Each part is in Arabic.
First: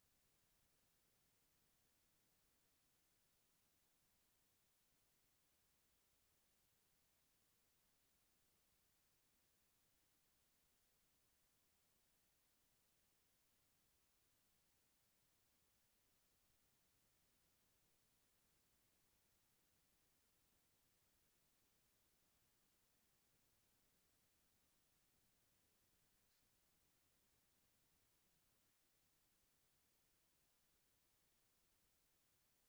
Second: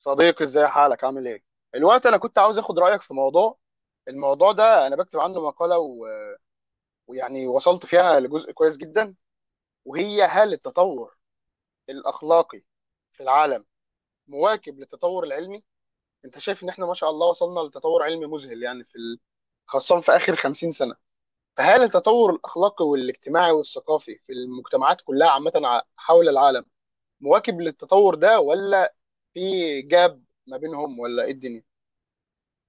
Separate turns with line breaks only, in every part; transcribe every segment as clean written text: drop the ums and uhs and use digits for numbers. صديقي، ازاي حالك؟ عامل ايه الوقت؟ انا كنت عاوز اخد رايك في موضوع. الموضوع ده انا بكتب عنه مقاله ويعني وصلت فيها لجزء كويس جدا. وهي، هل التطور الاخلاقي في العالم مواكب للتطور العلمي؟ انت شايف ان احنا ما شاء الله وصلنا لتطور علمي مذهل، يعني في خاصه في اخر 50 سنه. فهل التطور الاخلاقي والاجتماعي والثقافي في المجتمعات كلها عامه حول العالم مواكب للتطور ده، ولا في جاب ما بينهم، ولا ايه الدنيا؟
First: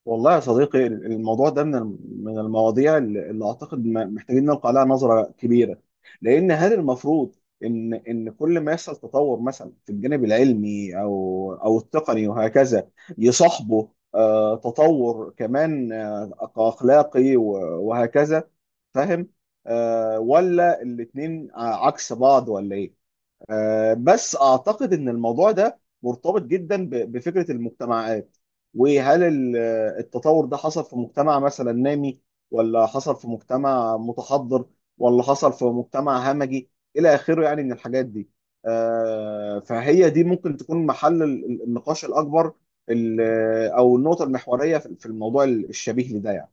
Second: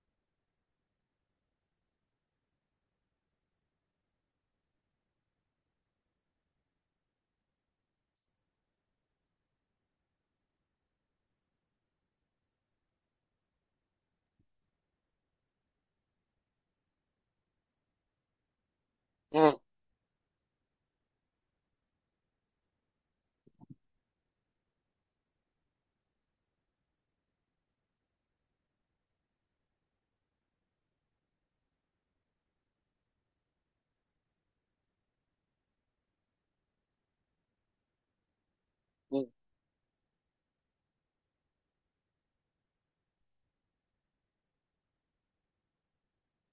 والله يا صديقي، الموضوع ده من المواضيع اللي اعتقد محتاجين نلقى عليها نظره كبيره. لان هل المفروض ان كل ما يحصل تطور مثلا في الجانب العلمي او التقني وهكذا، يصاحبه تطور كمان اخلاقي وهكذا؟ فاهم؟ ولا الاتنين عكس بعض ولا ايه؟ بس اعتقد ان الموضوع ده مرتبط جدا بفكره المجتمعات. وهل ال- التطور ده حصل في مجتمع مثلا نامي، ولا حصل في مجتمع متحضر، ولا حصل في مجتمع همجي، الى اخره يعني من الحاجات دي.
مم.
فهي دي ممكن تكون محل النقاش الاكبر، ال- او النقطه المحوريه في الموضوع الشبيه لده يعني.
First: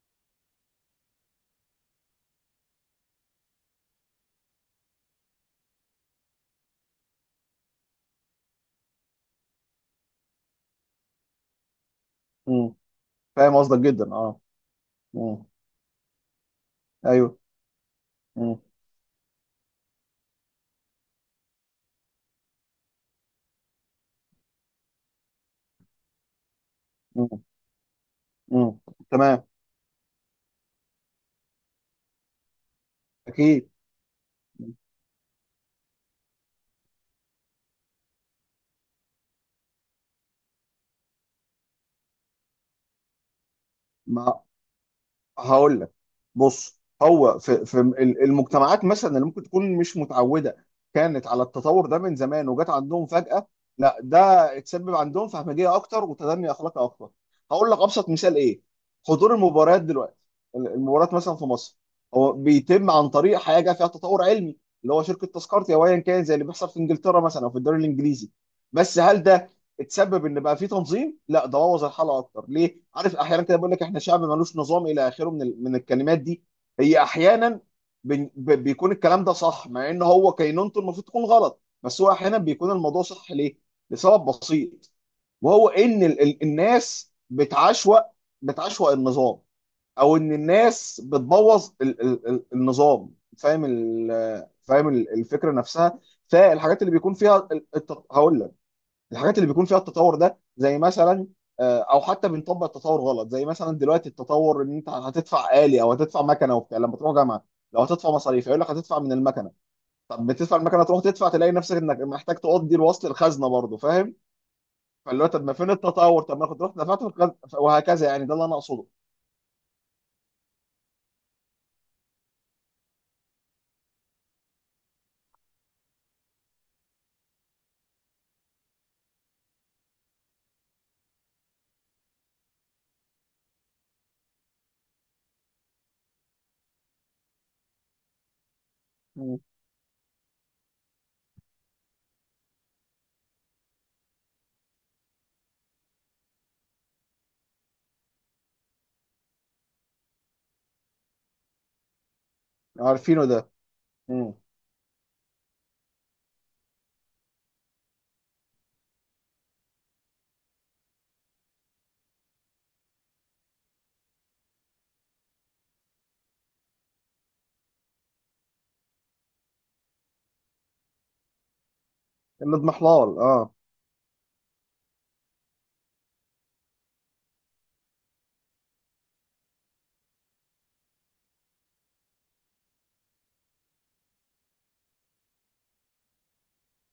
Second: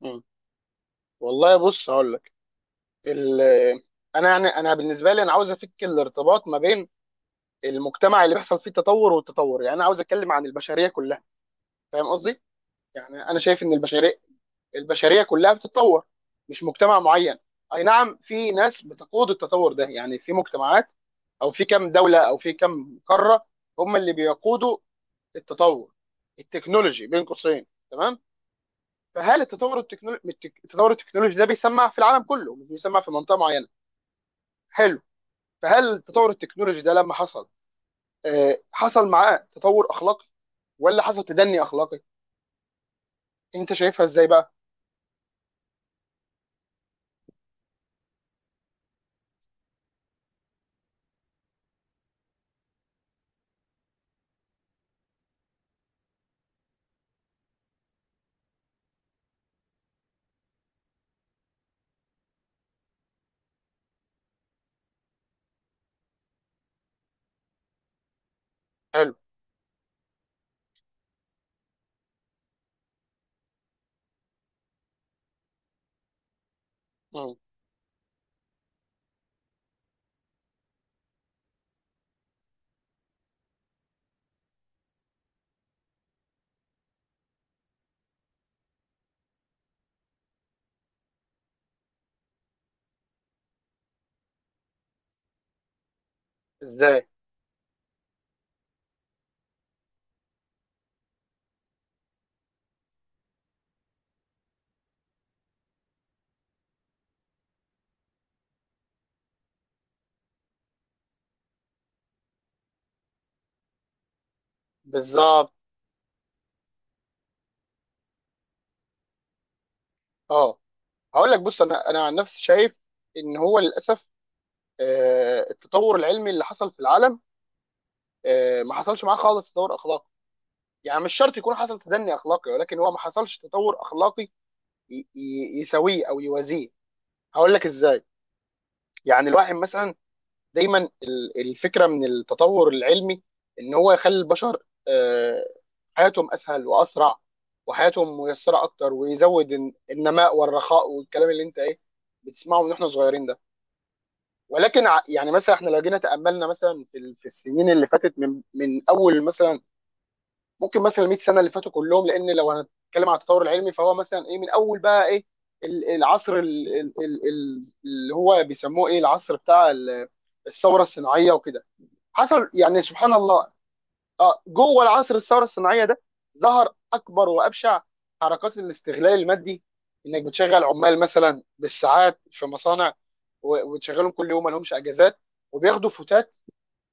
مم. والله بص، هقول لك ال... انا، يعني انا بالنسبه لي، انا عاوز افك الارتباط ما بين المجتمع اللي بيحصل فيه التطور والتطور. يعني انا عاوز اتكلم عن البشريه كلها. فاهم قصدي؟
مم.
يعني انا
فاهم
شايف ان
قصدك جدا،
البشريه
اه.
البشريه
مم.
كلها بتتطور. مش مجتمع معين.
ايوه.
اي نعم، في
مم.
ناس بتقود التطور ده، يعني في مجتمعات، او في كم دوله، او في كم قاره، هم اللي بيقودوا التطور التكنولوجي بين
مم.
قوسين. تمام.
مم.
فهل
تمام.
التطور التكنولوجي ده بيسمع في العالم كله، مش بيسمع في منطقه معينه.
اكيد.
حلو. فهل تطور التكنولوجي ده لما حصل، حصل معاه تطور اخلاقي ولا حصل تدني اخلاقي؟ انت شايفها ازاي
ما
بقى؟
هقول لك، بص، هو في المجتمعات مثلا اللي ممكن تكون مش متعوده كانت على التطور ده من زمان وجات عندهم فجاه، لا ده اتسبب عندهم في همجيه اكتر وتدني اخلاقي اكتر. هقول لك ابسط مثال ايه: حضور المباريات دلوقتي. المباريات مثلا في مصر هو بيتم عن طريق حاجه فيها تطور علمي، اللي هو شركه تذكرتي او ايا كان، زي اللي بيحصل في انجلترا مثلا او في الدوري الانجليزي. بس
حلو.
هل ده اتسبب ان بقى في تنظيم؟ لا، ده بوظ الحلقه اكتر. ليه عارف؟ احيانا كده بقول لك احنا شعب ملوش نظام الى اخره من الكلمات دي. هي
مم.
احيانا بيكون الكلام ده صح، مع ان هو كينونته المفروض تكون غلط، بس هو احيانا بيكون الموضوع صح. ليه؟ لسبب بسيط، وهو ان الناس بتعشوأ، بتعشوأ النظام، او ان الناس بتبوظ النظام. فاهم فاهم الفكره نفسها. فالحاجات اللي
ازاي؟
بيكون فيها هقول لك، الحاجات اللي بيكون فيها التطور ده، زي مثلا او حتى بنطبق التطور غلط، زي مثلا دلوقتي التطور ان انت هتدفع آلي او هتدفع مكنه وبتاع لما تروح جامعه. لو هتدفع مصاريف يقول لك هتدفع من المكنه، طب بتدفع المكنه تروح تدفع تلاقي نفسك انك محتاج تقضي الوصل الخزنه برضه. فاهم؟ فاللي هو طب
بالظبط.
ما فين التطور؟ طب ما كنت رحت دفعت في الخزنه وهكذا، يعني ده اللي انا اقصده.
اه. هقول لك، بص، انا عن نفسي شايف ان هو للاسف، التطور العلمي اللي حصل في العالم، ما حصلش معاه خالص تطور اخلاقي. يعني مش شرط يكون حصل تدني اخلاقي، ولكن هو ما حصلش تطور اخلاقي يساويه او يوازيه. هقول لك ازاي. يعني
مم.
الواحد مثلا، دايما الفكره من التطور العلمي ان هو يخلي البشر حياتهم اسهل واسرع، وحياتهم ميسره اكتر، ويزود النماء والرخاء والكلام اللي انت ايه بتسمعه من احنا
عارفينه
صغيرين ده.
ده. مم.
ولكن يعني مثلا احنا لو جينا تاملنا مثلا في في السنين اللي فاتت من اول مثلا ممكن مثلا 100 سنه اللي فاتوا كلهم، لان لو هنتكلم على التطور العلمي فهو مثلا ايه، من اول بقى ايه، العصر اللي هو بيسموه ايه، العصر بتاع الثوره الصناعيه وكده. حصل، يعني سبحان
الاضمحلال، اه.
الله. جوه العصر الثوره الصناعيه ده، ظهر اكبر وابشع حركات الاستغلال المادي. انك بتشغل عمال مثلا بالساعات في مصانع، وتشغلهم كل يوم ما لهمش اجازات، وبياخدوا فتات.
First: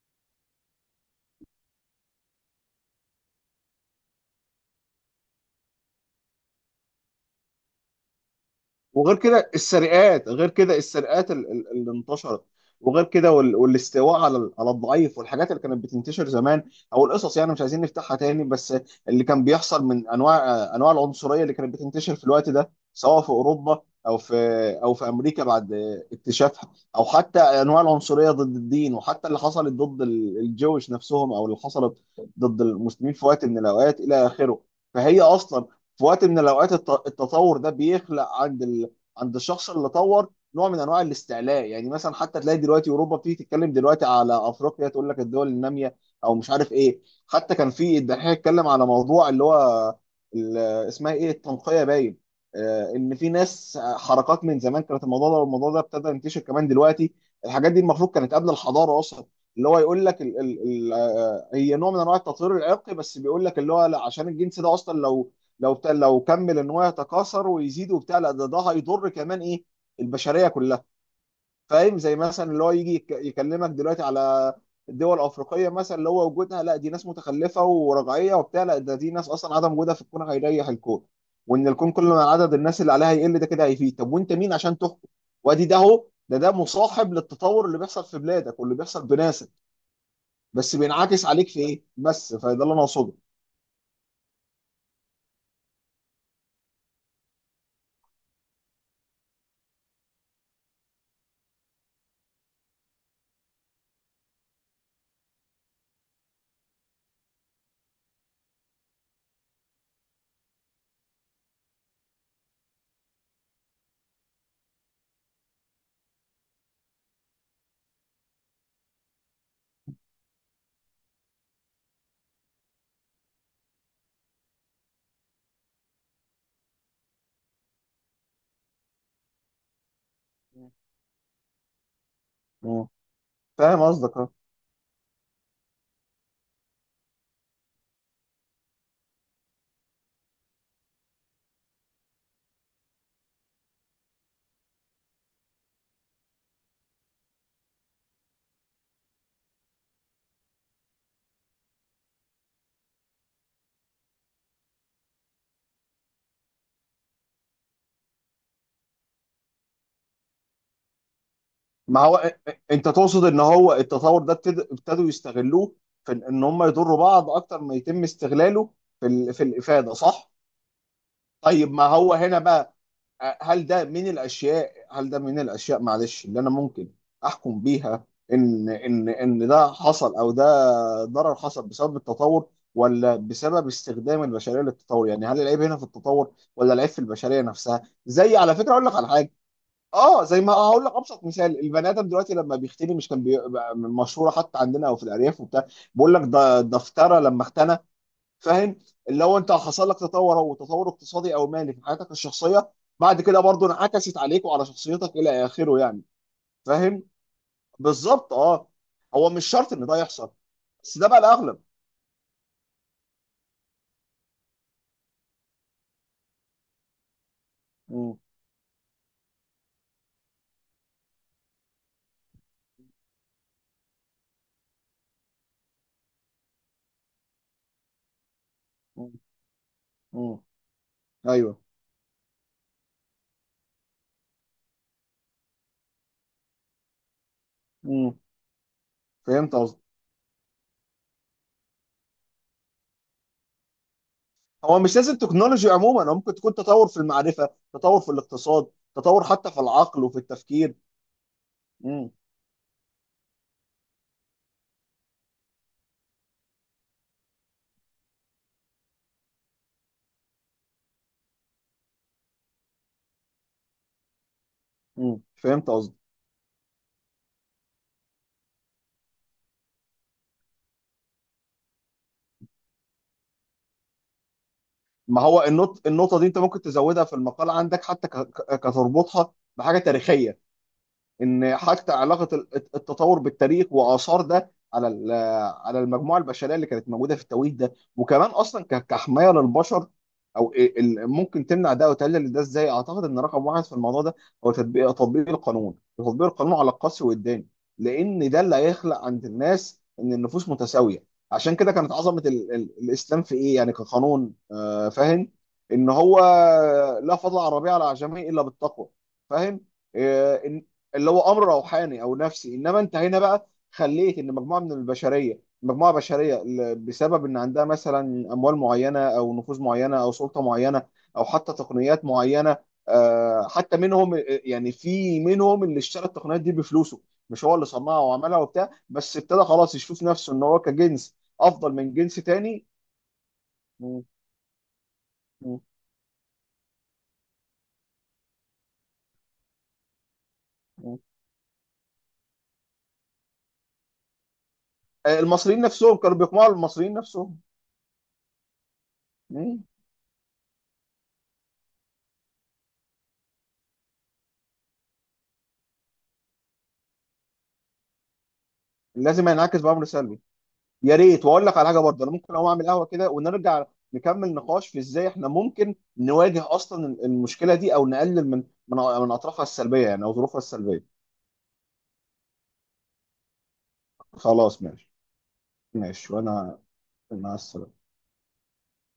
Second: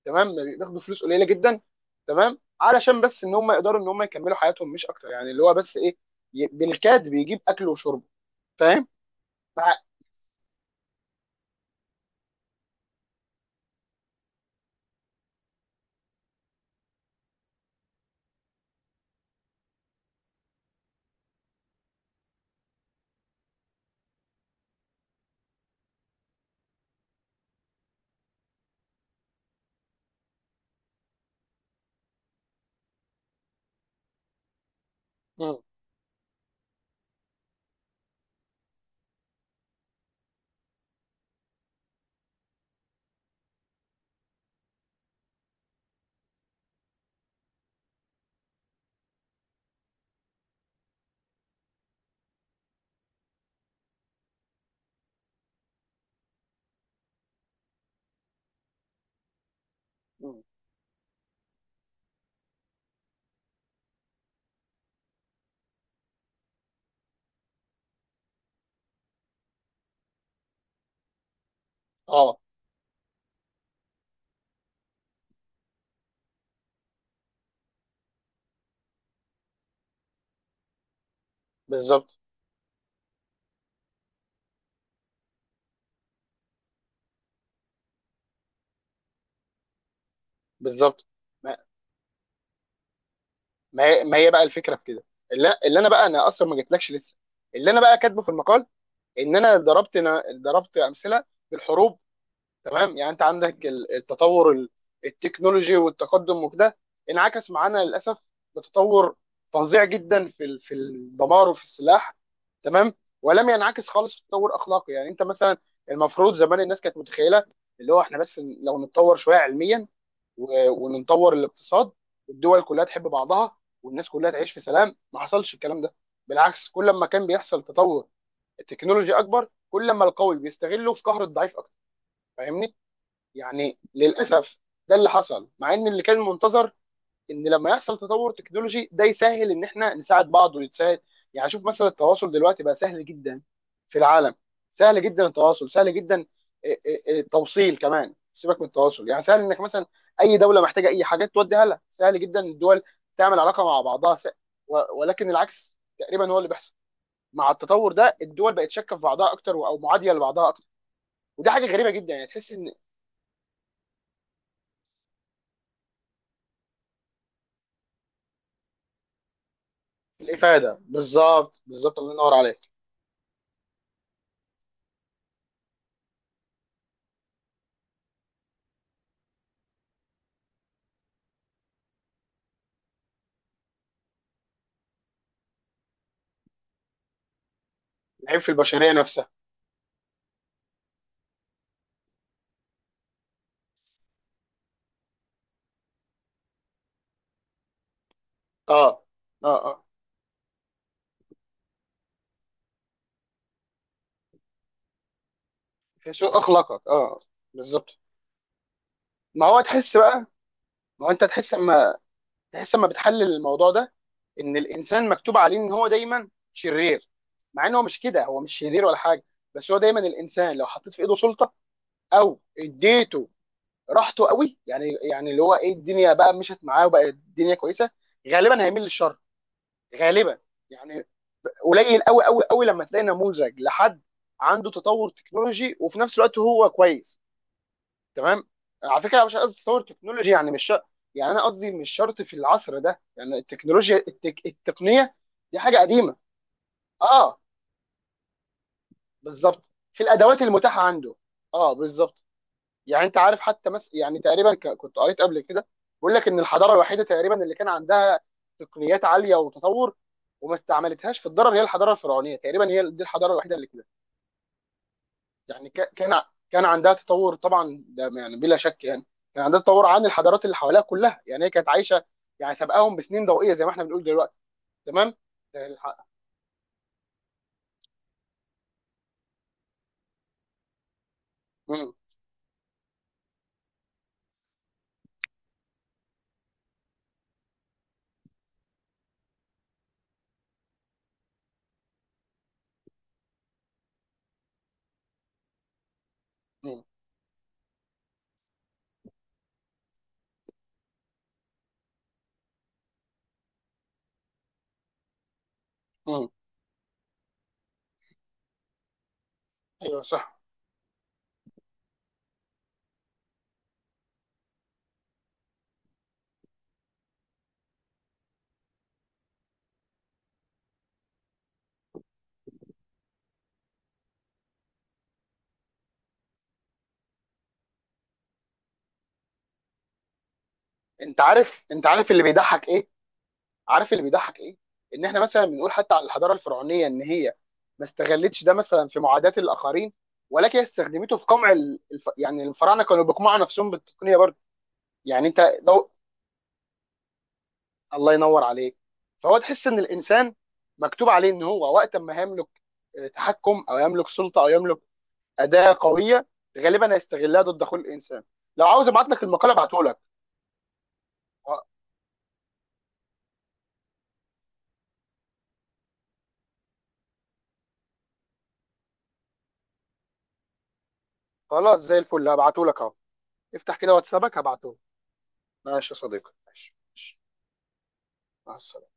تمام. بياخدوا فلوس قليله جدا. تمام، علشان بس ان هم يقدروا ان هم يكملوا حياتهم، مش اكتر، يعني اللي هو بس ايه، بالكاد بيجيب اكل وشرب. فاهم؟
وغير كده
مع-
السرقات، غير كده السرقات اللي انتشرت، وغير كده والاستواء على على الضعيف، والحاجات اللي كانت بتنتشر زمان، او القصص يعني مش عايزين نفتحها تاني، بس اللي كان بيحصل من انواع، انواع العنصريه اللي كانت بتنتشر في الوقت ده، سواء في اوروبا، او في، او في امريكا بعد اكتشافها، او حتى انواع العنصريه ضد الدين، وحتى اللي حصلت ضد الجويش نفسهم، او اللي حصلت ضد المسلمين في وقت من الاوقات الى اخره. فهي
مم.
اصلا في وقت من الاوقات التطور ده بيخلق عند ال، عند الشخص اللي طور نوع من انواع الاستعلاء. يعني مثلا حتى تلاقي دلوقتي اوروبا بتيجي تتكلم دلوقتي على افريقيا، تقول لك الدول الناميه او مش عارف ايه. حتى كان في الدحيح اتكلم على موضوع اللي هو ال- اسمها ايه، التنقيه، باين. ان في ناس، حركات من زمان كانت الموضوع ده، والموضوع ده ابتدى ينتشر كمان دلوقتي. الحاجات دي المفروض كانت قبل الحضاره اصلا، اللي هو يقول لك ال
مم.
ال ال هي نوع من انواع التطهير العرقي، بس بيقول لك اللي هو لا، عشان الجنس ده اصلا لو، لو كمل ان هو يتكاثر ويزيد وبتاع، لا ده، ده هيضر كمان ايه، البشريه كلها. فاهم؟ زي
اه.
مثلا اللي هو يجي يكلمك دلوقتي على الدول الافريقيه مثلا، اللي هو وجودها، لا دي ناس متخلفه ورجعيه وبتاع، لا ده دي ناس اصلا عدم وجودها في الكون هيريح الكون، وان الكون كل
بالظبط،
ما عدد الناس اللي عليها يقل ده كده هيفيد. طب وانت مين عشان تحكم؟ وادي ده اهو، ده مصاحب للتطور اللي بيحصل في بلادك واللي بيحصل بناسك، بس
بالظبط.
بينعكس عليك في ايه بس. فده اللي انا اقصده.
ما هي بقى الفكره في كده. اللي انا بقى، انا اصلا ما جيتلكش لسه، اللي انا بقى كاتبه في المقال ان انا ضربت امثله بالحروب. تمام، يعني انت عندك التطور التكنولوجي والتقدم وكده، انعكس معانا للاسف بتطور فظيع جدا في في الدمار وفي السلاح. تمام. ولم ينعكس خالص في تطور اخلاقي. يعني انت مثلا، المفروض زمان الناس كانت متخيله اللي هو احنا بس لو نتطور شويه علميا، ونطور الاقتصاد، والدول كلها تحب بعضها، والناس كلها تعيش في سلام. ما حصلش الكلام ده. بالعكس، كل ما كان بيحصل تطور التكنولوجي اكبر، كل ما القوي بيستغله في قهر الضعيف اكتر. فاهمني؟
مم.
يعني
فاهم قصدك.
للاسف، ده اللي حصل، مع ان اللي كان منتظر ان لما يحصل تطور تكنولوجي ده يسهل ان احنا نساعد بعض ويتساعد. يعني شوف مثلا، التواصل دلوقتي بقى سهل جدا في العالم. سهل جدا التواصل، سهل جدا. إيه، إيه، إيه، التوصيل كمان، سيبك من التواصل، يعني سهل انك مثلا اي دوله محتاجه اي حاجات توديها لها، سهل جدا الدول تعمل علاقه مع بعضها ولكن العكس تقريبا هو اللي بيحصل مع التطور ده. الدول بقت شاكه في بعضها اكتر او معاديه لبعضها اكتر. ودي حاجه غريبه
ما
جدا،
هو
يعني تحس ان...
انت تقصد ان هو التطور ده ابتدوا يستغلوه في ان إن هم يضروا بعض اكتر ما يتم استغلاله في في الافاده، صح؟
الافاده، بالظبط،
طيب ما
بالظبط، الله
هو
ينور
هنا
عليك.
بقى، هل ده من الاشياء، هل ده من الاشياء، معلش، اللي انا ممكن احكم بيها ان ان ده حصل، او ده ضرر حصل بسبب التطور ولا بسبب استخدام البشريه للتطور؟ يعني هل العيب هنا في التطور ولا العيب في البشريه نفسها؟ زي،
العيب في
على فكره، اقول
البشريه
لك على
نفسها.
حاجه. اه، زي ما هقول لك ابسط مثال: البني ادم دلوقتي لما بيختني مش كان بي... مشهوره حتى عندنا او في الارياف وبتاع، بيقول لك ده دفتره لما اختنى. فاهم؟
اه،
اللي هو انت
اه، اه.
حصل لك تطور، او تطور اقتصادي او مالي في حياتك الشخصيه، بعد كده برضه انعكست عليك وعلى شخصيتك الى اخره يعني.
سوء اخلاقك.
فاهم؟
اه، بالظبط.
بالظبط، اه. هو
ما
مش
هو
شرط ان ده
تحس بقى
يحصل، بس
ما
ده
هو
بقى
انت تحس
الاغلب.
اما بتحلل الموضوع ده، ان الانسان مكتوب عليه ان هو دايما شرير. مع ان هو مش
مم.
كده، هو مش شرير ولا حاجه. بس هو دايما الانسان لو حطيت في ايده سلطه، او اديته راحته قوي، يعني اللي هو ايه، الدنيا بقى مشت معاه وبقى الدنيا كويسه، غالبا هيميل
مم.
للشر. غالبا.
مم.
يعني
ايوه.
قليل قوي قوي قوي لما تلاقي نموذج لحد عنده تطور تكنولوجي وفي نفس الوقت هو كويس.
مم.
تمام. على فكره، أنا مش
فهمت.
قصدي تطور تكنولوجي، يعني مش شرط. يعني انا قصدي مش شرط في العصر ده يعني التكنولوجيا
هو مش
التقنيه.
لازم
دي
تكنولوجي
حاجه
عموما،
قديمه.
هو ممكن تكون تطور في
اه،
المعرفة، تطور في الاقتصاد، تطور حتى في
بالظبط. في
العقل وفي
الادوات
التفكير.
المتاحه عنده. اه،
امم
بالظبط. يعني انت عارف حتى يعني تقريبا كنت قريت قبل كده، بيقول لك ان الحضاره الوحيده تقريبا اللي كان عندها تقنيات عاليه وتطور، وما استعملتهاش في الضرر، هي الحضاره الفرعونيه. تقريبا هي دي الحضاره الوحيده اللي،
فهمت
يعني كا-
قصدي.
كان ع- كان عندها تطور، طبعا ده يعني بلا شك، يعني كان عندها تطور عن الحضارات اللي حواليها كلها، يعني هي كانت عايشه، يعني سابقاهم بسنين ضوئيه زي ما احنا بنقول دلوقتي. تمام.
ما هو
الح-
النقطة دي انت ممكن تزودها في المقال عندك، حتى كتربطها بحاجة تاريخية، ان حتى
مم.
علاقه التطور بالتاريخ واثار ده على على المجموعه البشريه اللي كانت موجوده في التوقيت ده، وكمان اصلا كحمايه للبشر. او إيه ممكن تمنع ده وتقلل ده ازاي؟ اعتقد ان رقم واحد في الموضوع ده هو تطبيق، تطبيق القانون، تطبيق القانون على
مم.
القسري والداني. لان ده اللي هيخلق عند الناس ان النفوس متساويه. عشان كده كانت عظمه ال ال الاسلام في ايه يعني كقانون، آه، فاهم، ان هو
مم.
لا فضل على الربيع على العجمي الا بالتقوى. فاهم؟
ايوه، صح.
آه، اللي هو امر روحاني او نفسي. انما انت هنا بقى خليت ان مجموعه من البشريه، مجموعه بشريه، بسبب ان عندها مثلا اموال معينه او نفوذ معينه او سلطه معينه، او حتى تقنيات معينه، حتى منهم يعني، في منهم اللي اشترى التقنيات دي بفلوسه، مش هو اللي صنعها وعملها وبتاع، بس ابتدى خلاص يشوف نفسه ان هو كجنس
انت عارف
افضل
انت
من
عارف
جنس
اللي
تاني.
بيضحك ايه، عارف اللي
م-
بيضحك ايه، ان احنا مثلا
م-
بنقول حتى على الحضاره الفرعونيه ان هي ما استغلتش ده مثلا في معاداه الاخرين، ولكن هي
م.
استخدمته في قمع يعني الفراعنه كانوا بيقمعوا نفسهم بالتقنيه برضه. يعني انت،
المصريين نفسهم كانوا بيقمعوا المصريين نفسهم.
الله ينور عليك. فهو
م.
تحس ان الانسان مكتوب عليه ان هو وقت ما هيملك تحكم، او يملك سلطه، او يملك اداه قويه، غالبا هيستغلها ضد كل انسان. لو عاوز ابعت لك
لازم
المقال
ينعكس
ابعته
بأمر
لك.
سلبي. يا ريت، واقول لك على حاجه برضه. انا ممكن اقوم اعمل قهوه كده ونرجع نكمل نقاش في ازاي احنا ممكن نواجه اصلا المشكله دي، او نقلل من من اطرافها السلبيه يعني، او ظروفها السلبيه.
خلاص، زي الفل، هبعته لك اهو. افتح كده واتسابك
خلاص
هبعته لك.
ماشي.
ماشي يا
ماشي.
صديقي،
وانا
ماشي، ماشي.
مع السلامه.
مع السلامه.